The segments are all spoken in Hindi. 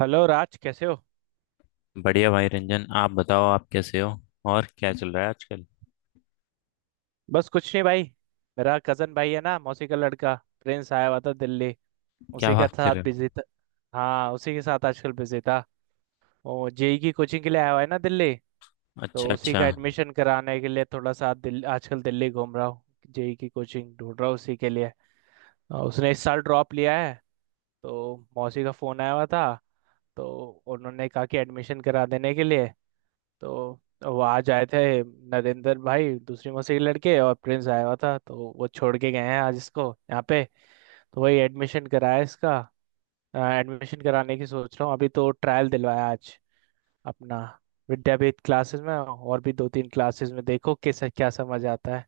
हेलो राज, कैसे हो? बढ़िया भाई रंजन। आप बताओ, आप कैसे हो? और क्या चल रहा है आजकल? बस कुछ नहीं भाई। मेरा कजन भाई है ना, मौसी का लड़का प्रिंस आया हुआ था दिल्ली। क्या उसी का बात कर साथ रहे हो? बिजी था। हाँ, उसी के साथ आजकल बिजी था। वो जेई की कोचिंग के लिए आया हुआ है ना दिल्ली। अच्छा, तो उसी अच्छा। का एडमिशन कराने के लिए थोड़ा सा आजकल दिल्ली घूम रहा हूँ। जेई की कोचिंग ढूंढ रहा हूँ उसी के लिए। और उसने इस साल ड्रॉप लिया है। तो मौसी का फोन आया हुआ था। तो उन्होंने कहा कि एडमिशन करा देने के लिए। तो वो आज आए थे। नरेंद्र भाई, दूसरी मसीह के लड़के, और प्रिंस आया हुआ था तो वो छोड़ के गए हैं आज इसको यहाँ पे। तो वही एडमिशन कराया इसका। एडमिशन कराने की सोच रहा हूँ, अभी तो ट्रायल दिलवाया आज अपना। विद्यापीठ क्लासेस में और भी दो तीन क्लासेस में, देखो किस क्या समझ आता है,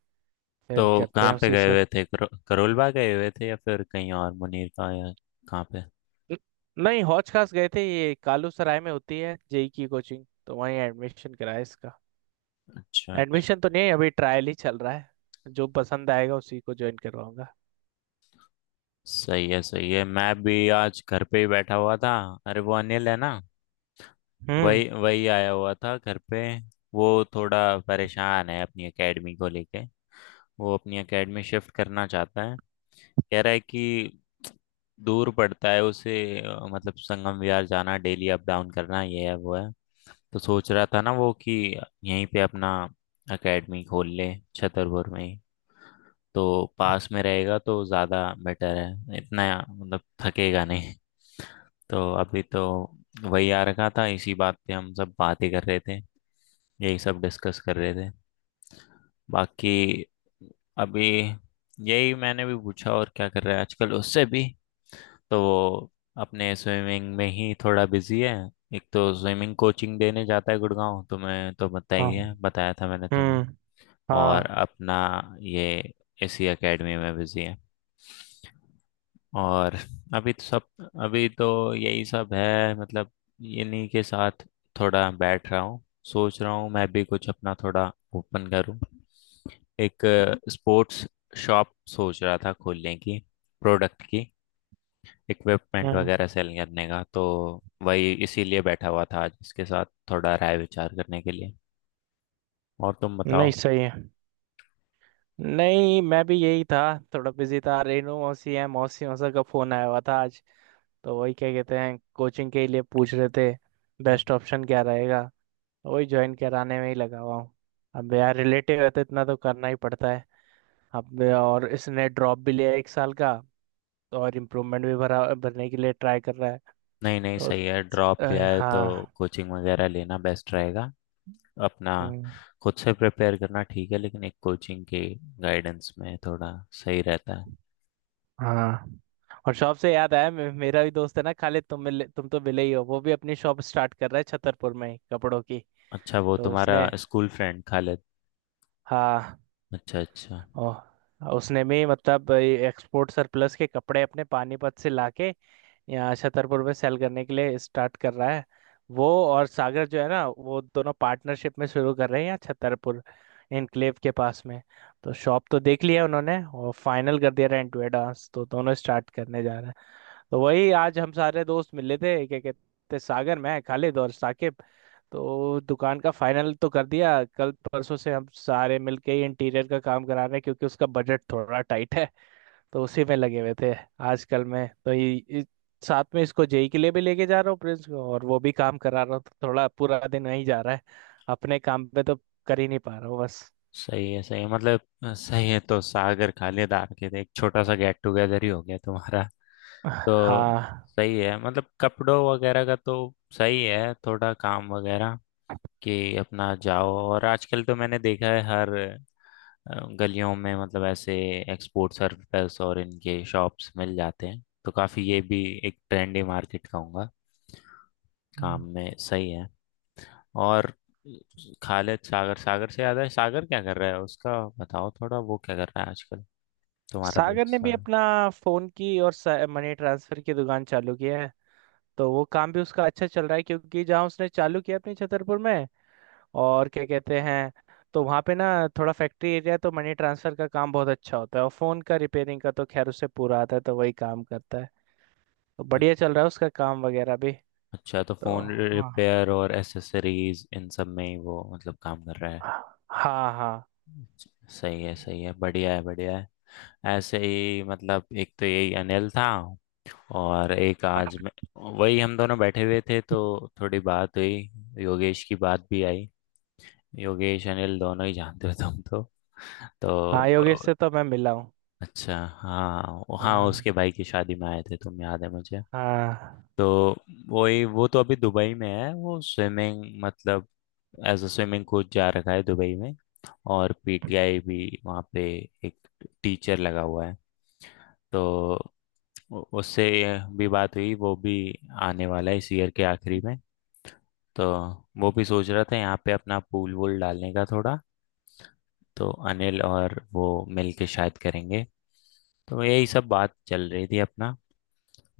तो फिर करते कहाँ हैं पे उसी गए सब। हुए थे, करोलबाग गए हुए थे या फिर कहीं और मुनीर का, या कहाँ पे? न- नहीं, हौज खास गए थे। ये कालू सराय में होती है जेई की कोचिंग, तो वहीं एडमिशन कराया इसका। अच्छा, अच्छा। एडमिशन तो नहीं है अभी, ट्रायल ही चल रहा है। जो पसंद आएगा उसी को ज्वाइन करवाऊंगा। सही है, सही है। मैं भी आज घर पे ही बैठा हुआ था। अरे वो अनिल है ना, हम्म। वही वही आया हुआ था घर पे। वो थोड़ा परेशान है अपनी एकेडमी को लेके। वो अपनी एकेडमी शिफ्ट करना चाहता है। कह रहा है कि दूर पड़ता है उसे। मतलब संगम विहार जाना, डेली अप डाउन करना, ये है वो है। तो सोच रहा था ना वो कि यहीं पे अपना एकेडमी खोल ले छतरपुर में ही। तो पास में रहेगा तो ज़्यादा बेटर है इतना, मतलब थकेगा नहीं। तो अभी तो वही आ रखा था, इसी बात पे हम सब बातें कर रहे थे, यही सब डिस्कस कर रहे थे। बाकी अभी यही मैंने भी पूछा और क्या कर रहा है आजकल उससे भी। तो वो अपने स्विमिंग में ही थोड़ा बिजी है। एक तो स्विमिंग कोचिंग देने जाता है गुड़गांव, तुम्हें तो बताया ही हाँ। है, बताया था मैंने तुम्हें। हम्म। हाँ। और अपना ये इसी एकेडमी में बिजी है। और अभी तो सब, अभी तो यही सब है मतलब। इन्हीं के साथ थोड़ा बैठ रहा हूँ। सोच रहा हूँ मैं भी कुछ अपना थोड़ा ओपन करूँ, एक स्पोर्ट्स शॉप सोच रहा था खोलने की, प्रोडक्ट की, इक्विपमेंट हम्म। वगैरह सेल करने का। तो वही इसीलिए बैठा हुआ था आज इसके साथ थोड़ा राय विचार करने के लिए। और तुम बताओ। नहीं सही है। नहीं, मैं भी यही था। थोड़ा बिजी था। रेनू मौसी है, मौसी मौसा का फोन आया हुआ था आज। तो वही, क्या कहते हैं, कोचिंग के लिए पूछ रहे थे। हम्म। बेस्ट ऑप्शन क्या रहेगा, वही ज्वाइन कराने में ही लगा हुआ हूँ। अब यार, रिलेटिव है तो इतना तो करना ही पड़ता है। अब और इसने ड्रॉप भी लिया एक साल का। और इम्प्रूवमेंट भी भरा, भरने के लिए ट्राई कर रहा है। नहीं नहीं, तो सही है, ड्रॉप लिया अ, है तो हाँ। कोचिंग वगैरह लेना बेस्ट रहेगा अपना। हम्म। खुद से प्रिपेयर करना ठीक है, लेकिन एक कोचिंग के गाइडेंस में थोड़ा सही रहता है। हाँ, और शॉप से याद आया, मेरा भी दोस्त है ना खालिद, तुम मिले, तुम तो मिले ही हो। वो भी अपनी शॉप स्टार्ट कर रहा है छतरपुर में ही, कपड़ों की। अच्छा, वो तो तुम्हारा उसने, स्कूल फ्रेंड खालिद। हाँ, अच्छा, अच्छा। ओ, उसने भी मतलब एक्सपोर्ट सरप्लस के कपड़े अपने पानीपत से लाके यहाँ छतरपुर में सेल करने के लिए स्टार्ट कर रहा है। वो और सागर जो है ना, वो दोनों पार्टनरशिप में शुरू कर रहे हैं यहाँ छतरपुर इनक्लेव के पास में। तो शॉप तो देख लिया उन्होंने और फाइनल कर दिया, रेंट टू एडवांस, तो दोनों स्टार्ट करने जा रहे हैं। तो वही आज हम सारे दोस्त मिले थे, क्या कहते, सागर, मैं, खालिद और साकिब। तो दुकान का फाइनल तो कर दिया, कल परसों से हम सारे मिलके ही इंटीरियर का काम करा रहे हैं क्योंकि उसका बजट थोड़ा टाइट है। तो उसी में लगे हुए थे आजकल में। तो साथ में इसको जेई के लिए भी लेके जा रहा हूँ, प्रिंस को, और वो भी काम करा रहा हूँ। तो थोड़ा पूरा दिन वहीं जा रहा है, अपने काम पे तो कर ही नहीं पा रहा हूँ बस। सही है, सही है, मतलब सही है। तो सागर खालेदार के थे, एक छोटा सा गेट टुगेदर ही हो गया तुम्हारा। तो हाँ। सही है, मतलब कपड़ों वगैरह का तो सही है, थोड़ा काम वगैरह कि अपना जाओ। और आजकल तो मैंने देखा है हर गलियों में मतलब ऐसे एक्सपोर्ट सर्विस और इनके शॉप्स मिल जाते हैं। तो काफी, ये भी एक ट्रेंडी मार्केट कहूंगा। काम हम्म। में सही है। और खालिद सागर सागर से याद है, सागर क्या कर रहा है उसका बताओ थोड़ा, वो क्या कर रहा है आजकल, तुम्हारा दोस्त सागर ने भी सागर? अपना फोन की और मनी ट्रांसफर की दुकान चालू किया है। तो वो काम भी उसका अच्छा चल रहा है क्योंकि जहाँ उसने चालू किया अपने छतरपुर में, और क्या कहते हैं, तो वहाँ पे ना थोड़ा फैक्ट्री एरिया है, तो मनी ट्रांसफर का काम बहुत अच्छा होता है। और फोन का रिपेयरिंग का तो खैर उसे पूरा आता है, तो वही काम करता है। तो बढ़िया चल रहा है उसका काम वगैरह भी। अच्छा, तो तो फोन हाँ। रिपेयर और एसेसरीज इन सब में ही वो मतलब काम कर रहा है। हाँ हाँ। सही है, सही है। बढ़िया है, बढ़िया है। ऐसे ही मतलब, एक तो यही अनिल था और एक आज मैं, वही हम दोनों बैठे हुए थे। तो थोड़ी बात हुई, योगेश की बात भी आई। योगेश अनिल दोनों ही जानते हो तुम तो। तो हाँ, योगेश से तो मैं मिला हूँ। अच्छा हाँ, हाँ हाँ। उसके भाई की शादी में आए थे तुम, याद है मुझे। हाँ। तो वही, वो तो अभी दुबई में है। वो स्विमिंग मतलब एज अ स्विमिंग कोच जा रखा है दुबई में। और पीटीआई भी वहाँ पे एक टीचर लगा हुआ है। तो उससे भी बात हुई। वो भी आने वाला है इस ईयर के आखिरी में। तो वो भी सोच रहा था यहाँ पे अपना पूल वूल डालने का थोड़ा। तो अनिल और वो मिल के शायद करेंगे। तो यही सब बात चल रही थी अपना।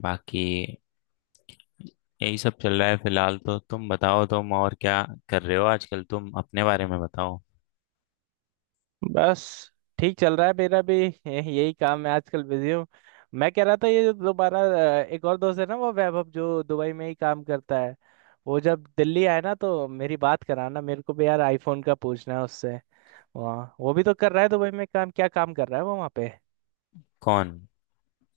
बाकी यही सब चल रहा है फिलहाल। तो तुम बताओ तुम और क्या कर रहे हो आजकल, तुम अपने बारे में बताओ। बस ठीक चल रहा है, मेरा भी यही काम है आजकल, बिजी हूँ। मैं कह रहा था, ये जो दोबारा एक और दोस्त है ना वो वैभव, जो दुबई में ही काम करता है, वो जब दिल्ली आए ना तो मेरी बात कराना। मेरे को भी यार आईफोन का पूछना है उससे। वहाँ वो भी तो कर रहा है दुबई में काम, क्या काम कर रहा है वो वहाँ पे? कौन?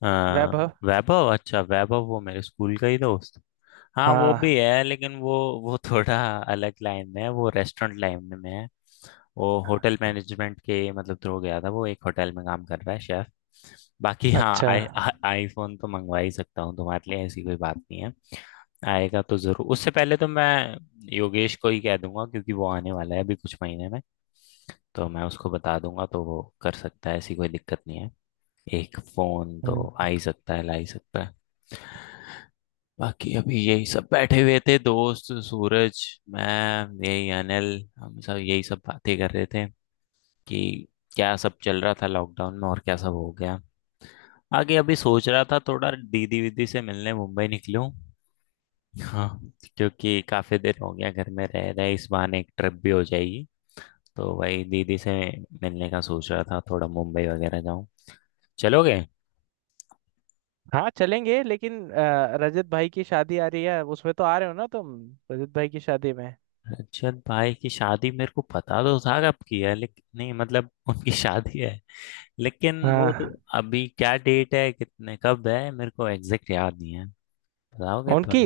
आ, वैभव। वैभव? अच्छा, वैभव वो मेरे स्कूल का ही दोस्त, हाँ वो भी हाँ। है। लेकिन वो थोड़ा अलग लाइन में है, वो रेस्टोरेंट लाइन में है। वो होटल मैनेजमेंट के मतलब थ्रू गया था। वो एक होटल में काम कर रहा है शेफ। बाकी हाँ, अच्छा। आईफोन तो मंगवा ही सकता हूँ तुम्हारे लिए, ऐसी कोई बात नहीं है। आएगा तो जरूर। उससे पहले तो मैं योगेश को ही कह दूंगा क्योंकि वो आने वाला है अभी कुछ महीने में। तो मैं उसको बता दूंगा, तो वो कर सकता है, ऐसी कोई दिक्कत नहीं है। एक फोन तो हम्म। आ ही सकता है, ला ही सकता है। बाकी अभी यही सब बैठे हुए थे, दोस्त सूरज, मैं, यही अनिल, हम सब यही सब बातें कर रहे थे कि क्या सब चल रहा था लॉकडाउन में और क्या सब हो गया आगे। अभी सोच रहा था थोड़ा दीदी वीदी से मिलने मुंबई निकलूं। हाँ, क्योंकि काफी दिन हो गया घर में रह रहे, इस बहाने एक ट्रिप भी हो जाएगी। तो वही दीदी से मिलने का सोच रहा था थोड़ा, मुंबई वगैरह जाऊं। चलोगे? हाँ चलेंगे, लेकिन रजत भाई की शादी आ रही है, उसमें तो आ रहे हो ना तुम? रजत भाई की शादी में। रजत भाई की शादी, मेरे को पता तो था कब की है, लेकिन नहीं मतलब उनकी शादी है। लेकिन वो तो हाँ। अभी क्या डेट है, कितने कब है, मेरे को एग्जैक्ट याद नहीं है। बताओगे उनकी, थोड़ा?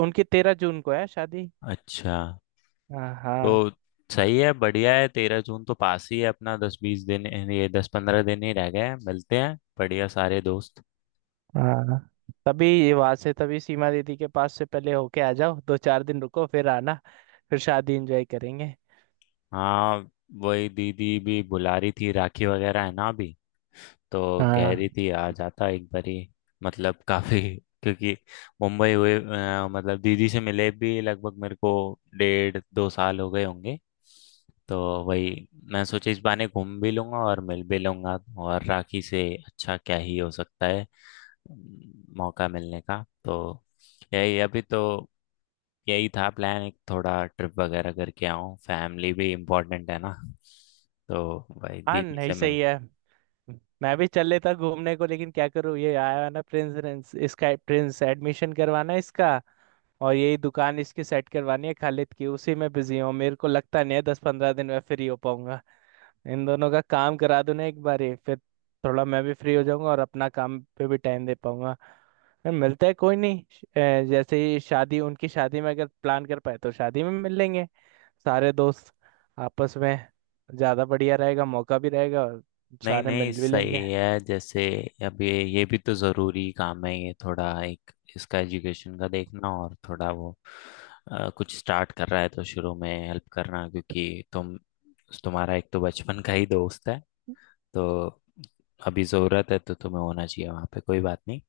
उनकी 13 जून को है शादी। अच्छा। हाँ हाँ। तो सही है, बढ़िया है, 13 जून तो पास ही है अपना। 10 20 दिन, ये 10 15 दिन ही रह गए हैं। मिलते हैं बढ़िया, सारे दोस्त। हाँ, तभी वहां से, तभी सीमा दीदी के पास से पहले होके आ जाओ, दो चार दिन रुको फिर आना, फिर शादी एंजॉय करेंगे। हाँ, वही दीदी भी बुला रही थी, राखी वगैरह है ना अभी। तो कह हाँ। रही थी आ जाता एक बारी। मतलब काफी क्योंकि मुंबई हुए, मतलब दीदी से मिले भी लगभग मेरे को 1.5 2 साल हो गए होंगे। तो वही मैं सोचा इस बहाने घूम भी लूंगा और मिल भी लूंगा। और राखी से अच्छा क्या ही हो सकता है मौका मिलने का। तो यही अभी तो, यही था प्लान, एक थोड़ा ट्रिप वगैरह करके आऊँ। फैमिली भी इम्पोर्टेंट है ना, तो भाई हाँ दीदी नहीं, से मिल। सही है। मैं भी चल लेता घूमने को, लेकिन क्या करूँ, ये आया है ना प्रिंस प्रिंस इसका प्रिंस एडमिशन करवाना है इसका, और यही दुकान इसकी सेट करवानी है खालिद की, उसी में बिजी हूँ। मेरे को लगता नहीं है 10-15 दिन में फ्री हो पाऊंगा। इन दोनों का काम करा दूं ना एक बार ही, फिर थोड़ा मैं भी फ्री हो जाऊंगा और अपना काम पे भी टाइम दे पाऊंगा। फिर मिलते हैं, कोई नहीं। जैसे ही शादी, उनकी शादी में अगर प्लान कर पाए तो शादी में मिल लेंगे सारे दोस्त आपस में, ज़्यादा बढ़िया रहेगा, मौका भी रहेगा और नहीं सारे नहीं, मिल भी लेंगे। सही है। जैसे अब ये भी तो ज़रूरी काम है, ये थोड़ा एक इसका एजुकेशन का देखना, और थोड़ा वो कुछ स्टार्ट कर रहा है तो शुरू में हेल्प करना, क्योंकि तुम, तुम्हारा एक तो बचपन का ही दोस्त है। तो अभी ज़रूरत है तो तुम्हें होना चाहिए वहाँ पे, कोई बात नहीं।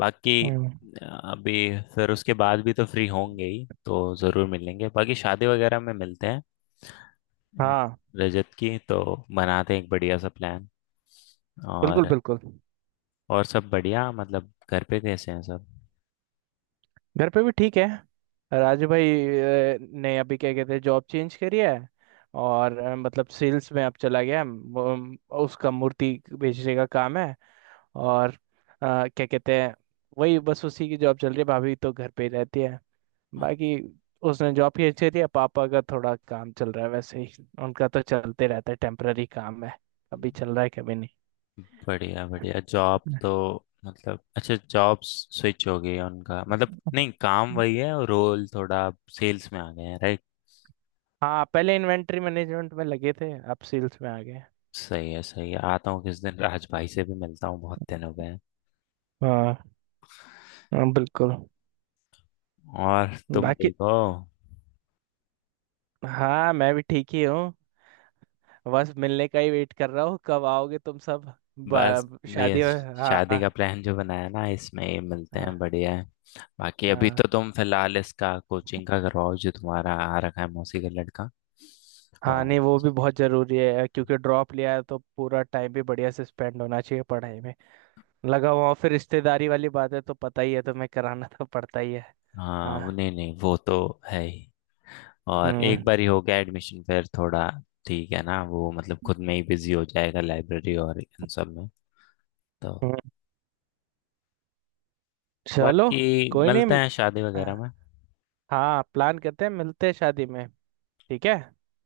बाकी हम्म। अ, अभी फिर उसके बाद भी तो फ्री होंगे ही तो ज़रूर मिलेंगे। बाकी शादी वगैरह में मिलते हैं। हाँ, हाँ, रजत की तो बनाते हैं एक बढ़िया सा प्लान। बिल्कुल और बिल्कुल। और सब बढ़िया, मतलब घर पे कैसे हैं सब? घर पे भी ठीक है। राजू भाई ने अभी, क्या कहते हैं, जॉब चेंज करी है, और मतलब सेल्स में अब चला गया है। उसका मूर्ति बेचने का काम है। और क्या कहते हैं, वही बस उसी की जॉब चल रही है। भाभी तो घर पे ही रहती है। अच्छा, बाकी उसने जॉब की अच्छी थी। पापा का थोड़ा काम चल रहा है, वैसे ही उनका तो चलते रहता है, टेम्पररी काम है, कभी चल रहा है कभी नहीं। बढ़िया बढ़िया। जॉब तो मतलब अच्छा जॉब स्विच हो गई है उनका, मतलब नहीं, काम वही है और रोल थोड़ा सेल्स में आ गए हैं, राइट? हाँ, पहले इन्वेंट्री मैनेजमेंट में लगे थे, अब सेल्स में आ गए। सही है, सही है। आता हूँ किस दिन राज भाई से भी मिलता हूँ, बहुत दिन हो गए हैं। हाँ हाँ, बिल्कुल। और तुम बाकी ठीक हो? हाँ, मैं भी ठीक ही हूँ, बस मिलने का ही वेट कर रहा हूँ कब आओगे तुम सब। बस ये शादी। हाँ शादी हाँ। का प्लान जो बनाया ना, इसमें ये मिलते हैं, बढ़िया है। बाकी अभी हाँ। तो तुम फिलहाल इसका कोचिंग का करवाओ, जो तुम्हारा आ रखा है मौसी का लड़का। हाँ और नहीं, वो भी बहुत जरूरी है क्योंकि ड्रॉप लिया है तो पूरा टाइम भी बढ़िया से स्पेंड होना चाहिए पढ़ाई में। लगा हुआ हूँ, फिर रिश्तेदारी वाली बात है तो पता ही है तुम्हें, कराना तो पड़ता ही है। हाँ, वो हाँ। नहीं नहीं, वो तो है ही। और हम्म। एक बार ही हो गया एडमिशन फिर थोड़ा ठीक है ना, वो मतलब खुद में ही बिजी हो जाएगा लाइब्रेरी और इन सब में। तो हम्म, चलो, बाकी कोई मिलते नहीं। हैं शादी वगैरह में। हाँ, प्लान करते हैं, मिलते हैं शादी में। ठीक है।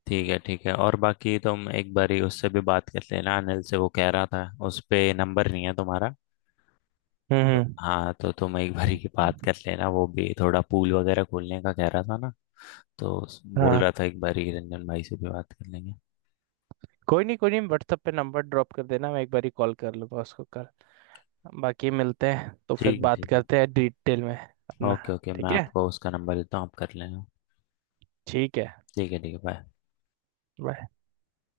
ठीक है, ठीक है। और बाकी तुम एक बार ही उससे भी बात कर लेना, अनिल से, वो कह रहा था उस पे नंबर नहीं है तुम्हारा। हम्म। तो हाँ, तो तुम एक बारी की बात कर लेना, वो भी थोड़ा पूल वगैरह खोलने का कह रहा था ना। तो बोल हाँ, रहा था एक बारी रंजन भाई से भी बात कर लेंगे। कोई नहीं, कोई नहीं, व्हाट्सएप पे नंबर ड्रॉप कर देना, मैं एक बार ही कॉल कर लूंगा उसको कर। बाकी मिलते हैं तो फिर ठीक है, बात ठीक है। करते हैं डिटेल में अपना। Okay, okay. मैं ठीक है। आपको उसका नंबर देता हूँ, आप कर लेना। ठीक है। ठीक है, ठीक है, बाय। Bye।